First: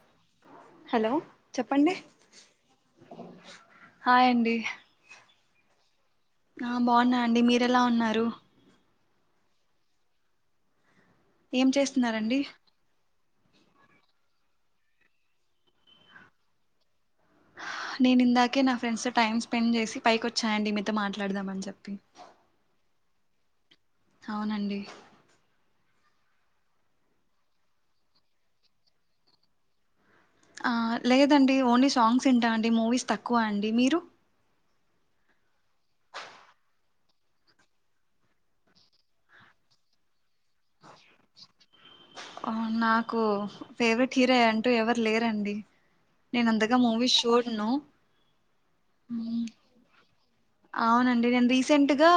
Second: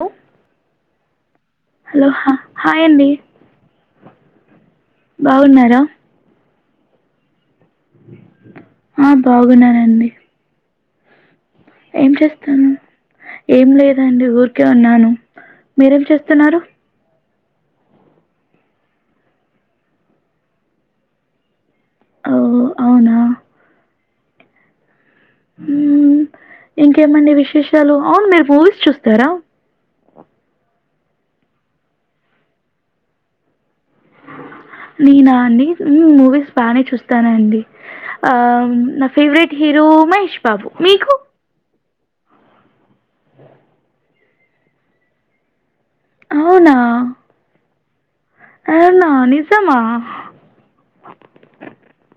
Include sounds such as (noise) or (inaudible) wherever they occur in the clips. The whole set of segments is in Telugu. హలో హలో చెప్పండి హలో హా హాయ్ అండి హాయ్ అండి బాగున్నార ఆ బాగున్న అండి మీర్ ఎలా ఉన్నారు? ఆహ్ బాగున్నానండి ఏం చేస్తున్నారండి ఏం లేదండి ఊరికే ఉన్నాను మీరేం చేస్తున్నారు నేను ఇందాకే నా ఫ్రెండ్స్ తో టైమ్ స్పెండ్ చేసి పైకి వచ్చానండి మీతో మాట్లాడదామని చెప్పి ఓహో అవునా (inaudible) అవునండి ఉమ్మ్ ఇంకేమండి విశేషాలు అవును మీరు మూవీస్ చూస్తారా ఆ లేదండి ఓన్లీ సాంగ్స్ యింటా అండి మూవీస్ తక్కువ అండి మీరు నేనా అండి మూవీస్ బానే చూస్తానండి ఆ నా ఫేవరెట్ హీరో మహేష్ బాబు మీకు అవునా కు ఫేవరెట్ కిరాయి అంటూ ఎవరు లేరండి నేను అవునా అంతగా మూవీస్ చూడను అవున మ్, నిజమా అవునండి నేను రీసెంట్గా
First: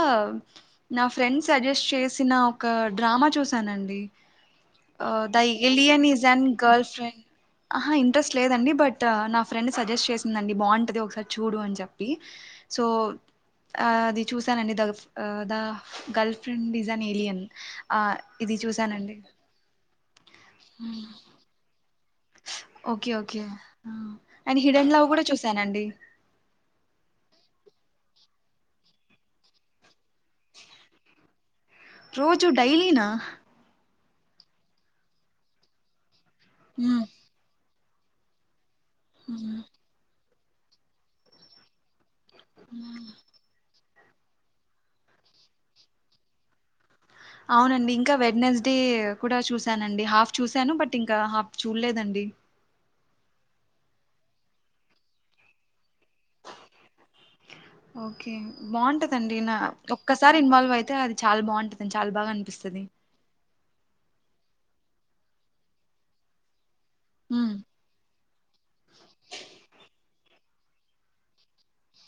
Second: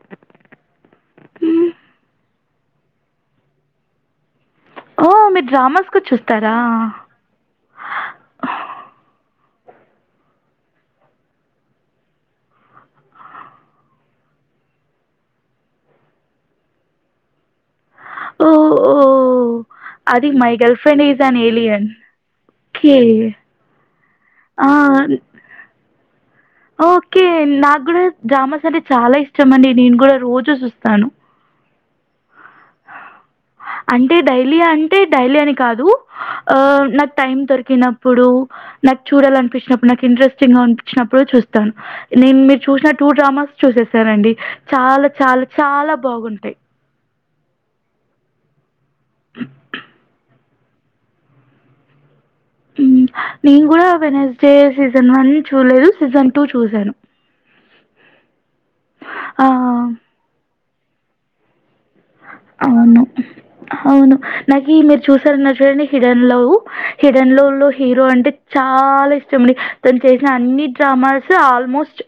నా ఫ్రెండ్ మ్మ్ సజెస్ట్ చేసిన ఒక డ్రామా చూసానండి ఓ అహ్ ద మీరు డ్రామాస్ కూడా ఏలియన్ ఇస్ అన్ చూస్తారా గర్ల్ ఫ్రెండ్ ఆహా ఇంట్రెస్ట్ లేదండి బట్ నా ఫ్రెండ్ సజెస్ట్ చేసిందండి బాగుంటది ఒకసారి చూడు అని చెప్పి సో ఆ అది చూసానండి the the girl friend is an alien అహ్ ఓ ఇది ఓ చూసానండి అది my girl friend is an alien okay okay and ఆ హిడెన్ లవ్ కూడ చూసానండి ఓకే నాకు కూడా డ్రామాస్ అంటే చాలా ఇష్టం అండి నేను కూడ రోజు జుస్తాను రోజు డైలీనా అంటే డైలియా అంటే డైలి అని కాదు అ నా మ్మ్, టైమ్ దొరి కినప్పుడు నాకు మ్మ్. చూడాలనిపిచినప్పుడు నాకు ఇంట్రెస్ట్ ఇష్టంగా అనిపించినప్పుడు చూస్తాను నేన్ మీరు చూసిన టూ డ్రామాస్ చూసేస్ సరేండి చాలా చాలా చాలా బాగుంటాయి. అవునండి ఇంకా వెడ్నెస్ డే కూడా చూసానండి. హాఫ్ చూశాను బట్ ఇంకా హాఫ్ చూడలేదండి. ఉమ్ నేను కూడా వెన్సడే సీజన్ వన్ చూడలేదు. సీజన్ టూ చూశాను ఓకే బాగుంటదండి నా ఆ, ఒక్కసారి ఇన్వాల్వ్ అయిత్ తే అది చాల బాగుంటది. అవును అవును నాకీ మీర్ చూసారన్నారు చూడండి హిడన్ లవ్వు హిడన్ లవ్ ఉమ్ లో హీరో అంటే చాలా ఇష్టం అండి. తను చేసిన అన్ని డ్రామాస్ ఆల్మోస్ట్,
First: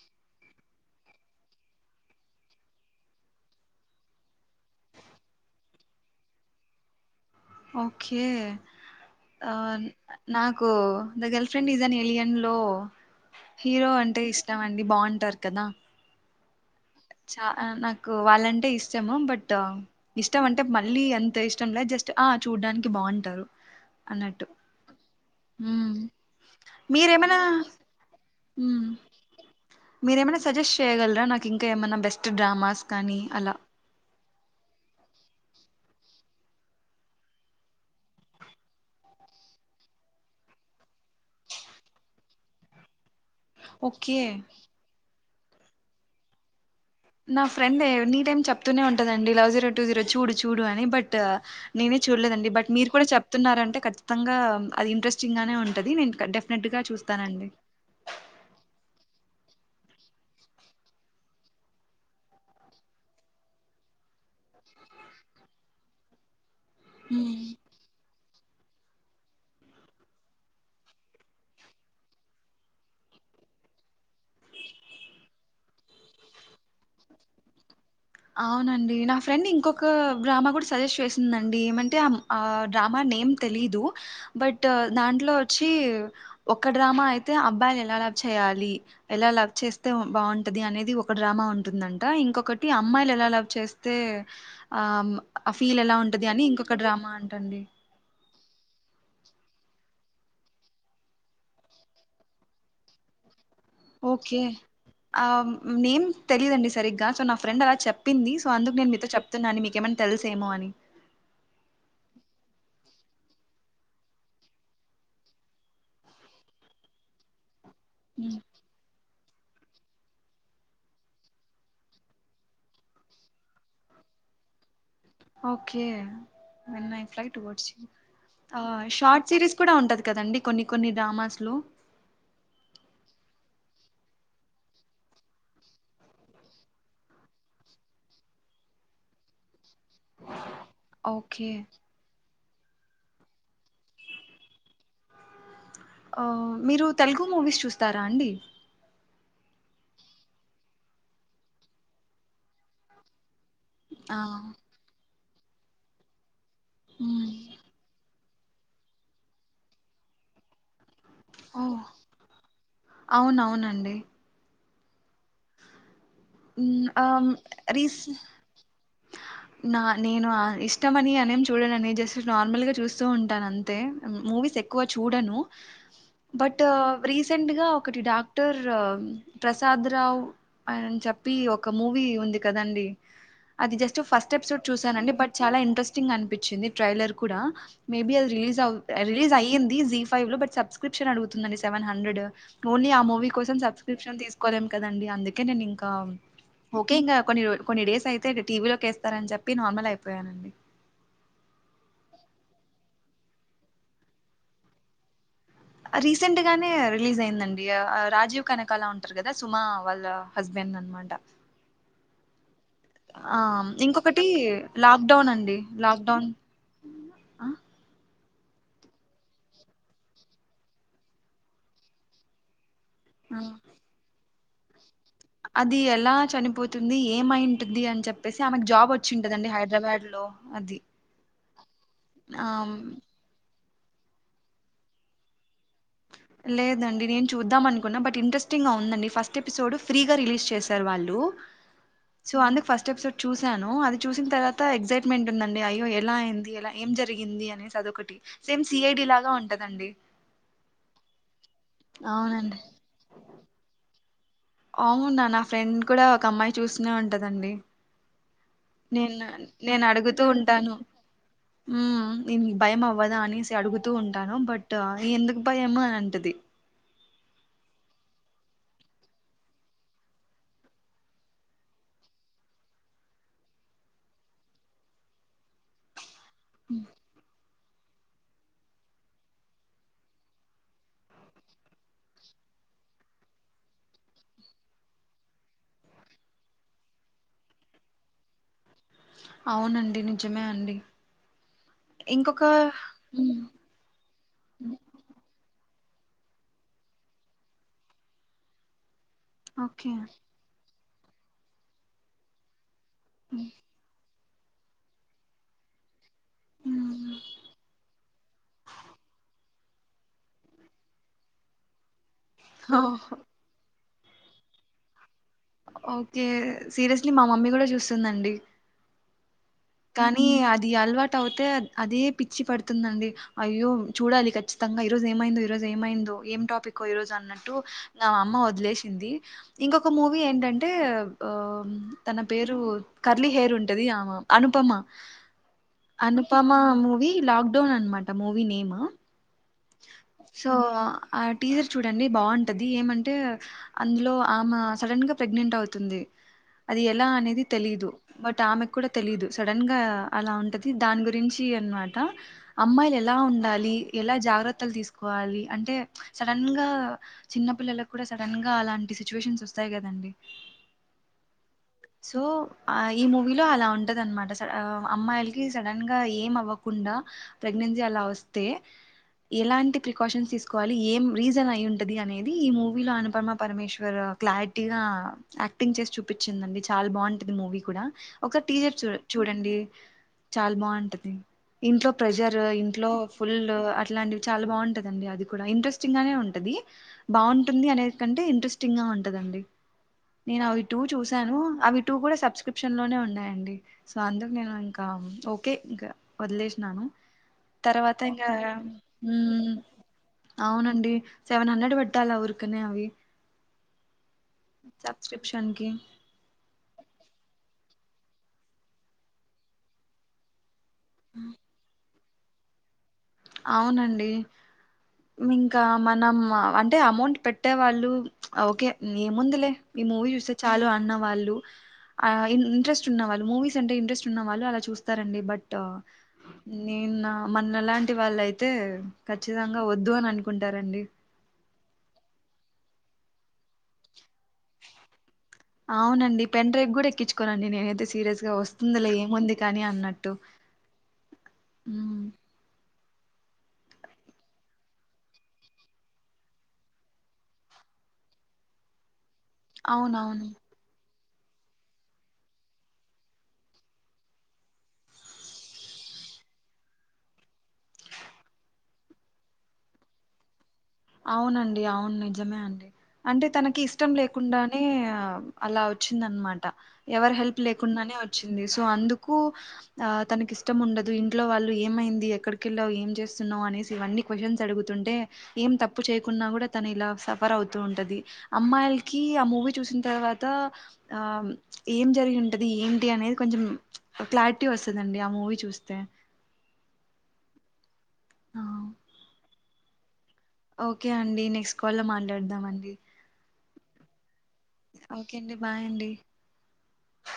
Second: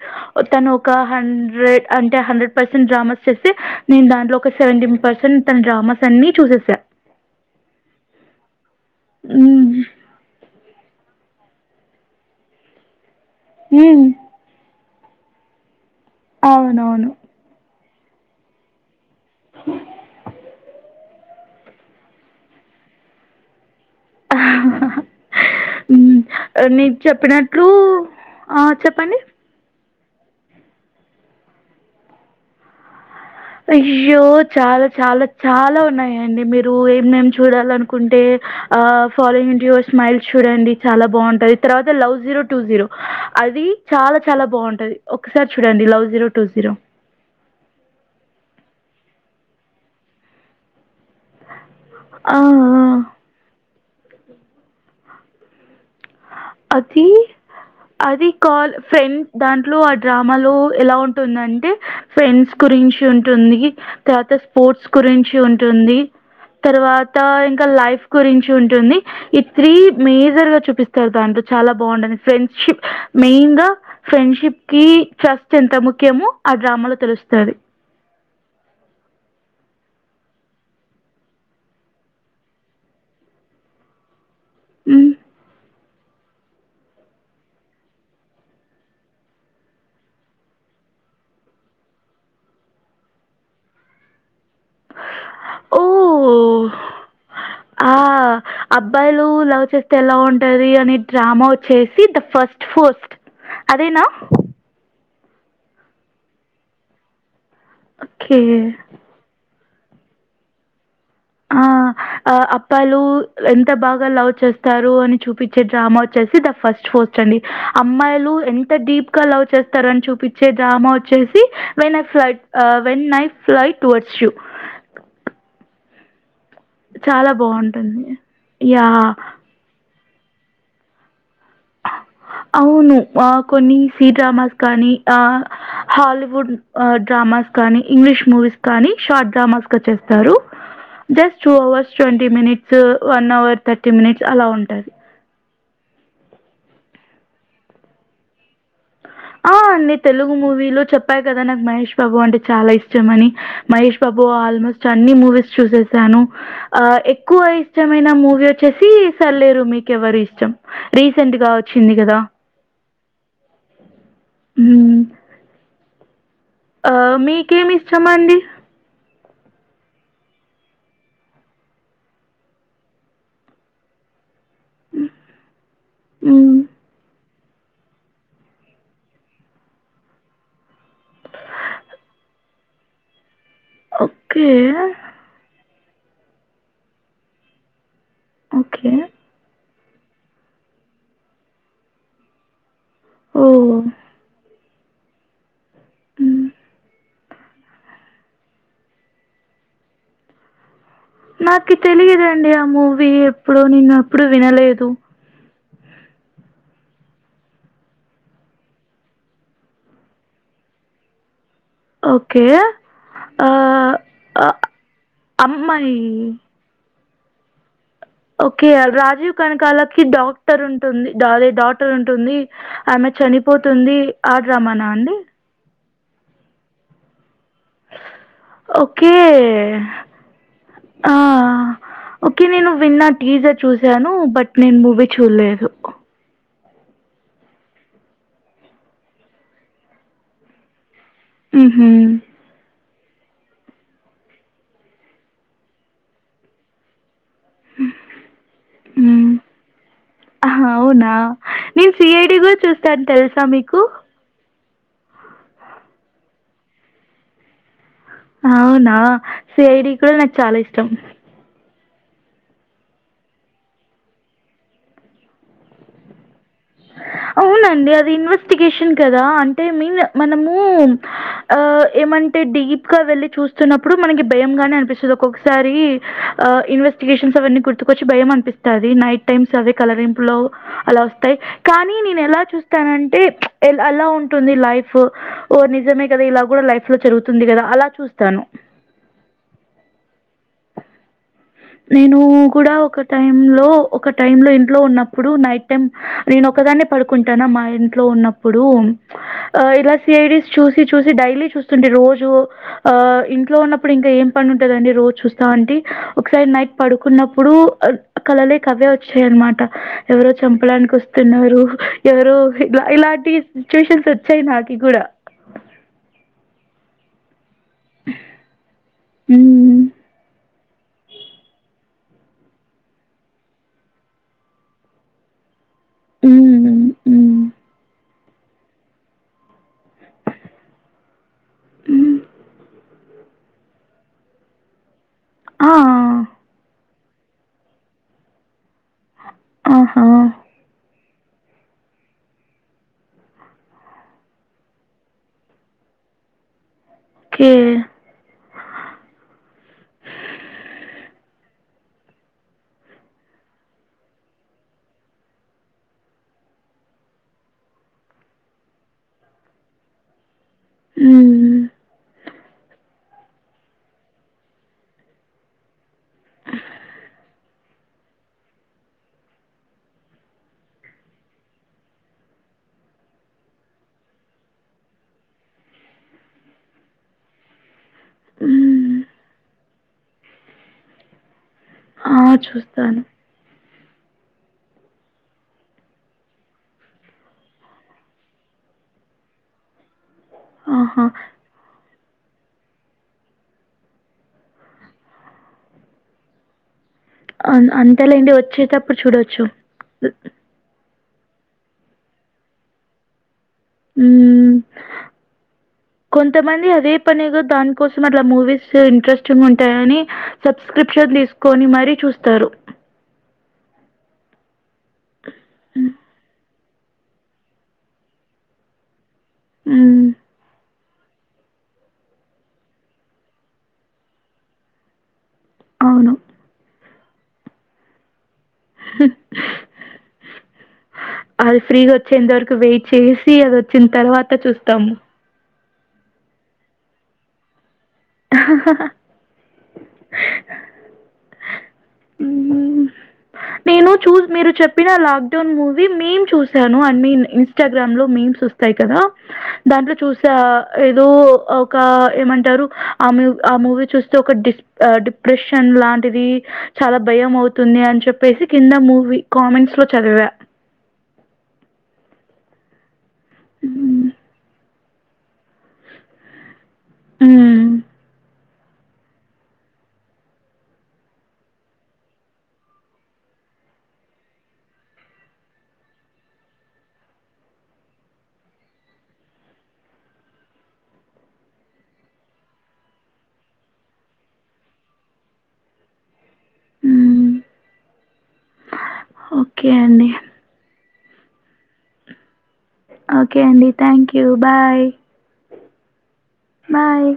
తను ఒక హండ్రెడ్ అంటే హండ్రెడ్ పర్సెంట్ డ్రామాస్ చేస్తే నేను దాంట్లో ఒక సెవెంటీ పర్సెంట్ తన డ్రామాస్ అన్నీ చూసేసా. ఓకే. ఆ హ్మ్. నాక్ కో దా girl friend is an alien లో హీరో హ్మ్. అంటే ఇష్టం అం డి బాగుంటారు కదా అవునవున్ చాల నాక్ కోవాలంటే ఇష్ ష్టము బట్ ఆ, ఇష్టం అంటే మళ్ళీ అంత్ ఇష్టం లే జస్ట్, ఆ చూడ్డానికి బావుంటారు. మీర్ మీరేమైనా చెప్పినట్లూ, ఆ చెప్పండి. మీరేమైన సజెస్ట్ చేయ్యగలరా, నాకు ఇంకా ఏమన్నా బెస్ట్ డ్రామాస్ కానీ. అలా అయ్యో చాల చాల చాలా ఉన్నాయండి మీరూ ఏం మేం చూడాలనుకుంటే ఆ ఫాలోయింగ్ టు యువర్ స్మైల్స్ చూడండి చాలా బాగుంటది తర్వాత లవ్ జీరో టూ జీరో. అదీ చాలా ఓకే చాలా బాగుంటది. ఒకసారి చూడండి లవ్ జీరో టూ జీరో. నా ఫ్రెండేనీ టైమ్ చెప్తూనే ఉంటందండి లవ్ జీరో టూ జీరో చూడు చూడు అని. బట్ ట. నేనే ఆ! ఆ! చూడలేదండి బట్ మీరు కూడ చెప్తున్నారంటే ఖచ్ మొత్తంగా అది ఇంట్రెస్టింగ్ గానే ఉంట్ అదీ. అది కాల్ ఫ్రెన్ దాంట్లో ఆ డ్రామాలూ ఎలా ఉంటుందంటే, ఫెండ్స్ గురించి ఉంటుందీ, తర్వాత స్పోర్ట్స్ గురించి ఉంటుందీ. తర్వాతా ఉమ్ ఇంకా లైఫ్ గురిం ఉంటుంది ఈ త్రీ మేజర్ గా చూపిస్తు దాంట్ చాలా బాగుండంది ఫ్రెండ్షిప్ మెయిన్ గా ఫ్రెండ్షిప్ కి జస్ట్ ఎంత ముఖ్యమో ఆ డ్రామాలో తెలుస్తుంది అవునండి నా ఫ్రెండ్ ఇంకొక డ్రామా కూడా సజెస్ట్ చేసిందండి ఏమంటే ఆ డ్రామా నేమ్ తెలీదు బట్ హ్మ్. దాంట్లో వచ్చ ఒక డ్రామా అయితే అబ్బాయిలు ఎలా లవ్ చేయాలి ఎలా లవ్ చేస్తే బాగుంటది అనేది ఒక డ్రామా ఉంటుందంట ఇంకొకటి అమ్మాయిలు ఎలా లవ్ చేస్తే ఆ ఆ ఫీల్ ఎలా ఉంటది అని ఓహ్! ఇంకొక డ్రామా అంటండి ఆ! అబ్బాయిలు లవ్ చేస్తే ఎలా ఉంటది అని డ్రామా వచ్చేసి ద ఫస్ట్ ఫస్ట్ ఓకే ఆ నేమ్ తెలీదండి సరిగ్గా సో నా ఫ్రెడ్ అలా చెప్పింది ఓకే. సో అందుకు నేను మీతో చెప్తున్నాను మీకు ఏమని తెలుసేమో అని ఆ అప్పాలు ఎంత బాగా లవ్ చేస్తారు అని చూపించే డ్రామా వచ్చేసి ద ఫస్ట్ పోస్ట్ అండి అమ్మాయిలు ఎంత డీప్ అలవ్ చేస్తారని చూపించే డ్రామా వచ్చేసి when I flight when I fly towards you okay చాలా ఫ్లైట్ ఓడ్ బావుంటుంది. ఆ యాహ్! షార్ట్ సిరీస్ కూడా ఉంటది కదండి కొన్ని కొన్ని డ్రామాస్లు అవును కొన్ని సి డ్రామాస్ కానీ ఆ హాలీవుడ్ డ్రామాస్ కానీ ఇంగ్లీష్ మూవీస్ కానీ షార్ట్ డ్రామాస్ చేస్తారు just okay two hours twenty minutes స వన్ అవర్ థర్టీ మినిట్స్ అలా ఉంటుంది ఆ మీరు తెలుగు మూవీస్ చూస్తారా అండి ఆ అండి తెలుగు మూవీలో చెప్పాయి కదా నాకు మహేష్ బాబు అంటే చాలా ఇష్టంమని మహేష్ ఆ బాబు ఆల్మోస్ట్ అన్ని మూవీస్ చూసేస్తాను ఆ హ్మ్ ఎక్కువ ఇష్టమైన మూవీ వచ్చేసి సర్లేరు మీకువరు ఇష్టం రీసెంట్ గా ఓ వచ్చింది కదా అవునవునండి మ్మ్ ఆ మీకేమి రీస్ ఇష్టమండి నా నేను ఇష్టమని అనేం చూడనని జస్ట్ నార్మల్ గా చూస్తూ ఉంటాను అంతే మూవీస్ ఎక్ కువ హ్మ్. చూడను హ్మ్. బట్ రీస్ రీసెంట్గా ఒకటి డాక్టర్ ప్రసాద్ రావు ఆన చె చెప్పి ఒక మూవీ ఉంది కదండి అది జస్ట్ ఫస్ట్ ఓకే. ఎపిసోడ్ చూసనండి బట్ చాలా ఇంట్రెస్ట్ స్టింగ్ అనిపించింది ట్రైలర్ కూడా మేబి అది రిలీజ్ అవు ఓకే. రిలీజ్ అయింది జి ఫైవ్ లో బట్ సబ్స్క్రిప్షన్ అడుగుతుందండి సెవెన్ హండ్రెడ్ ఓన్లీ ఆ మూవీ కోసం ఓహ్! సబ్స్క్రిప్షన్ తీసుకోలేం కదండి అందుకే నేను ఇంకా హ్మ్. ఓకే ఇంకా కొన్ని రోల్ కొన్ని డేస్ అయితే టీవీలోకి ఏస్తారని చెప్పి నార్మల్ అయిపోయానండి నాకు తెలియదండి ఆ మూవీ ఎప్పుడు నేన్ అప్పుడు వినలేదు రీసెంట్ గానే రిలీజ్ అయిందండి రాజీవ్ కనకాల ఉంటారు కదా సుమా వాళ్ళ హస్బెండ్ అనమాట ఓకే. ఆ ఆహ్, ఇంకొకటి ఆహ్, లాక్డౌన్ అండి అమ్మాయి లాక్డౌన్ ఆ ఓకే రాజీవ్ కనకాలకి డాక్టర్ ఉంటుంది అదే డాటర్ ఉంటుంది ఆమె ఆ చనిపోతుంది ఆడ్ రమానా అండి అది ఎలా చనిపోతుంది ఏమైం ఉంటుది అని చెప్పేసి ఆమెకు జాబ్ ఓకే. వచ్చింటదండి హైదరాబాద్ లో అది ఆ! ఓకే. ఆ నేను విన్నా టీజర్ చూసాను బట్ నేను మూవీ చూడలేదు లేదండి నేను చూద్దాం అనుకున్నా బట్ ఇంట్రెస్టింగ్ గా ఉందండి ఫస్ట్ ఎపిసోడ్ ఫ్రీగా రిలీజ్ చేశారు వాళ్ళు డు హుహు. సో అందుకు ఫస్ట్ ఎపిసోడ్ చూసాను అది చూసిన తర్వాత ఎక్సైట్మెంట్ ఉందండి అయ్యో ఎలా అయింది ఎలా ఏం జరిగి జరిగింది అనేసి అదొకటి సేమ్ సిఐడి లాగా ఉంటదండి న నేను సిఐడి కూడా అవునండి చూస్తాను తెలుసా మీకు అవున్నా నా ఫ్రెండ్ కూడా ఒక అమ్మాయి చూస్తూనే ఉంటదండి అవునా నేను సిఐడి కూడా నాకు చాలా ఇష్టం హమ్ దిన్ భయం అవ్వదా అనేసి అడుగుతూ ఉంటాను బట్ ఎందుకు భయం అని అంటది అవునండి అది ఇన్వెస్టిగేషన్ కదా అంటే మీన్ మనము ఆ ఏమంటే డీప్గా వెళ్ళి చూస్తున్నప్పుడు మనకి భయం గానే అనిపిస్తది ఒక్కొక్కసారి ఆ ఇన్వెస్టిగేషన్ సభన్ కోటు కొచ్చి భయం అనిపిస్తుంది నైట్ టైమ్స్ అవి కలరింపు లో అలా వస్తాయి కానీ నేను ఎలా చూస్తానంటే ఏలా ఉంటుంది లైఫ్ ఓ నిజమే కదా ఇలా కూడా లైఫ్ లో జరుగుతుంది కదా అలా చూస్తాను అవునండి నిజమే అండి నేను ఇంకొక కూడా ఒక మ్మ్ టైంలో లో ఒక టైం లో ఇంట్లో ఉన్నప్పుడు నైట్ నేను ఒకదాన్నే పడుకుంటాన మా ఇంట్లో ఉన్నప్పుడు ఆ ఓకే ఇలా సిఐడిస్ చూసి చూసి చూసి డైలీ చూస్తుండే రోజు ఆ ఇంట్లో ఉన్నప్పుడు ఇంకా ఏం పని ఉంటద అండి రోజు చూస్తా అంటి ఒకసైడ్ నైట్ మ్మ్ పడుకున్నప్పుడు కలలే కె అవే వచ్చాయన్నమాట ఎవరో చంపడానికి వస్తున్నారు ఎవరు ఓ ఇలా ఇలాంటి టాషన్స్ వచ్చాయి నాకీ కూడా ఓకే సీరియస్లీ మా మమ్మీ కూడ చూస్తూందండి ఉహ్ కానీ అది అలవాటు అవుతే అదే పిచ్చి పడుతుందండి అయ్యో చూడాలి ఖచ్చితంగా ఈరోజు ఏమైందో ఈ రొజు ఏమైందో ఏం టాపిక్ హ్మ్. ఈ రోజు హ్మ్. అన్నట్టు అమ్మ వదిలేసింది ఇంకొక మూవీ ఏంటంటే హ్మ్. తన పేరు కర్లీ హెయిర్ ఉంటుది ఆమె అనుపమా ఆ! అనుపమా మూవి లాక్డౌన్ అనమాట మూవి నేమ్ ఆహా! సో ఆ టీచర్ చూడండి బాగుంటది ఏమంటే అందులో ఆమె సడన్ గా ప్రెగ్నెంట్ అవుతుంది అది ఎలా అనేది ఓకే. తెలీయదు బట్ ఆమె కూడా తెలిదు సడన్ గా అలా ఉంటది దాని గురించి అనమాట అమ్మాయిలు ఎలా ఉండాలి ఎలా జాగ్రత్త తీసుకోవాలి అంటే సడన్ గా చిన్న పిల్లలకు కూడా సడన్ గా అలాంటి సిచువేషన్స్ వస్తాయి కదండి హ్మ్. సో అఈ మూవీలో అలా ఉంటదినమాట అమ్మాయిలకి సడన్ గా ఏవ్వకుండా ప్రగ్నెన్సీ అలా వస్తే ఎలాంటి ప్రికాషన్స్ తీసుకోవాలి ఏం రీజన్ అయి ఉంటది అనేది ఈ మూవీలో అనుపమ పరమేశ్వర్ క్లారిటీగా యాక్టింగ్ చేసి చూపించిందండి చాలా బాగుంటది మూవీ కూడా ఒక టీచర్ హ్మ్. చూడండి చూడండి చాలా బాగుంటుంది ఇంట్లో ఆ! ప్రెజర్ ఇంట్లో చూస్తాను. ఫుల్ అ ఇట్లాంటివి చాలా బాగుంటదండి అది కూడా ఇంట్రెస్టింగ్ గానే ఉంటది బాగుంటుంది అనే కంటే ఇంట్రెస్టింగ్ గా ఉంటదండి నేను అ విటు ఆహా! చూశాను అవి టూ కూడా సబ్స్క్రిప్షన్ లోనే ఉన్నాయండి సో అందుకు నేను ఇంకా ఓకే ఇంకా వదిలేసినాను తర్వాత ఇంకా అంతలేడి వచ్చేటప్పు ప్పుడు చూడవచ్చు సెవన్ హండ్రెడ్ పెట్టాల ఊరునే అవి సబ్స్క్రిప్షన్ కి కొంతమంది అదే పనేగాో దానికి కోసం అట్లా మూవీస్ ఇంట్రెస్టింగ్ ఉంటాయ అని సబ్స్క్రిప్షన్ తీసుకొని మరీ చూస్ తరు అవునండి ఇంకా మనం అంట అంటే అమౌంట్ పెట్టేవాళ్ళు ఓకే ఏముందిలే ఈ హ్మ్. మూవీ చూస్తే చాలు అన్నాం వాళ్ళు అఇంట్రెస్ట్ ఉన్న వాళ్ళు మూవీస్ అంటే ఇంట్రెస్ట్ ఉన్న వాళ్ళు అలా చూస్తారండి బట్ త అవును. అయిన మనలాంటి టి వాళ్ళయిత్ యితే ఖచ్చితంగా వద్దు అని అనుకుంటారండి అది ఫ్రీ‌గా వచ్చేంత వరకు వెయిట్ చేసి అది వచ్చిన తర్వాత్ త చూస్తాము అవునండి పెండ్రైవ్ కూడా ఎక్కించుకోనండి నేనేైతే సీరియస్ గా వస్తుందిలె ఏముంది కానీ అన్నట్టు నేను చూ మీరు చెప్పిన లాక్డౌన్ మూవీ మీం చూసాను అండ్ మీమ్ ఇన్స్టాగ్రామ్ లో మీమ్స్ వొస్తాయి కదా దాంట్లో అవునవును చూసా ఏ దో ఒక ఏమంటారు ఆ మ ఆ మూవీ చూస్తే ఒక డిస్ డిప్రెషన్ లాంటిది చాలా భయం అవుతుంది అని చెప్పేసి కింద మూవీ కామెంట్స్ లో చదివా అవునండి అవును నిజమే అండి అంటే తనకి ఇష్టం హ్మ్ లేకుండానే ఆ అలా వచ్చిందనమాట ఎవరి హెల్ప్ హ్మ్ లేకుండానే వచ్చింది సో అందుకు ఆ తనకి ఇష్టం ఉండదు ఇంట్లో వాళ్ళు ఏమైంది ఎక్కడికకెళ్ళావు ఏం చేస్తున్నావు అనేసి ఇవన్నీ కొషన్స్ అడుగుతుంటే ఏం తప్పు చేయకున్నా కూడా తను ఇలా సఫర్ అవుతూ ఉంటది అమ్మాయిలకి ఆ మూవీ చూసిన తర్వాత ఆ ఏం జరిగి ఉంటది ఏంటి అనేది కొంచెం క్లారిటీ వస్తుందండి ఆ మూవీ చూస్తే హ్మ్. ఆ ఓకే అండి ఓకే అండి నెక్స్ట్ కాల్ లో మాట్లాడదాం అండి ఓకే అండి థ్యాంక్ యూ బాయ్ ఓకే అండి బాయ్ అండి. బాయ్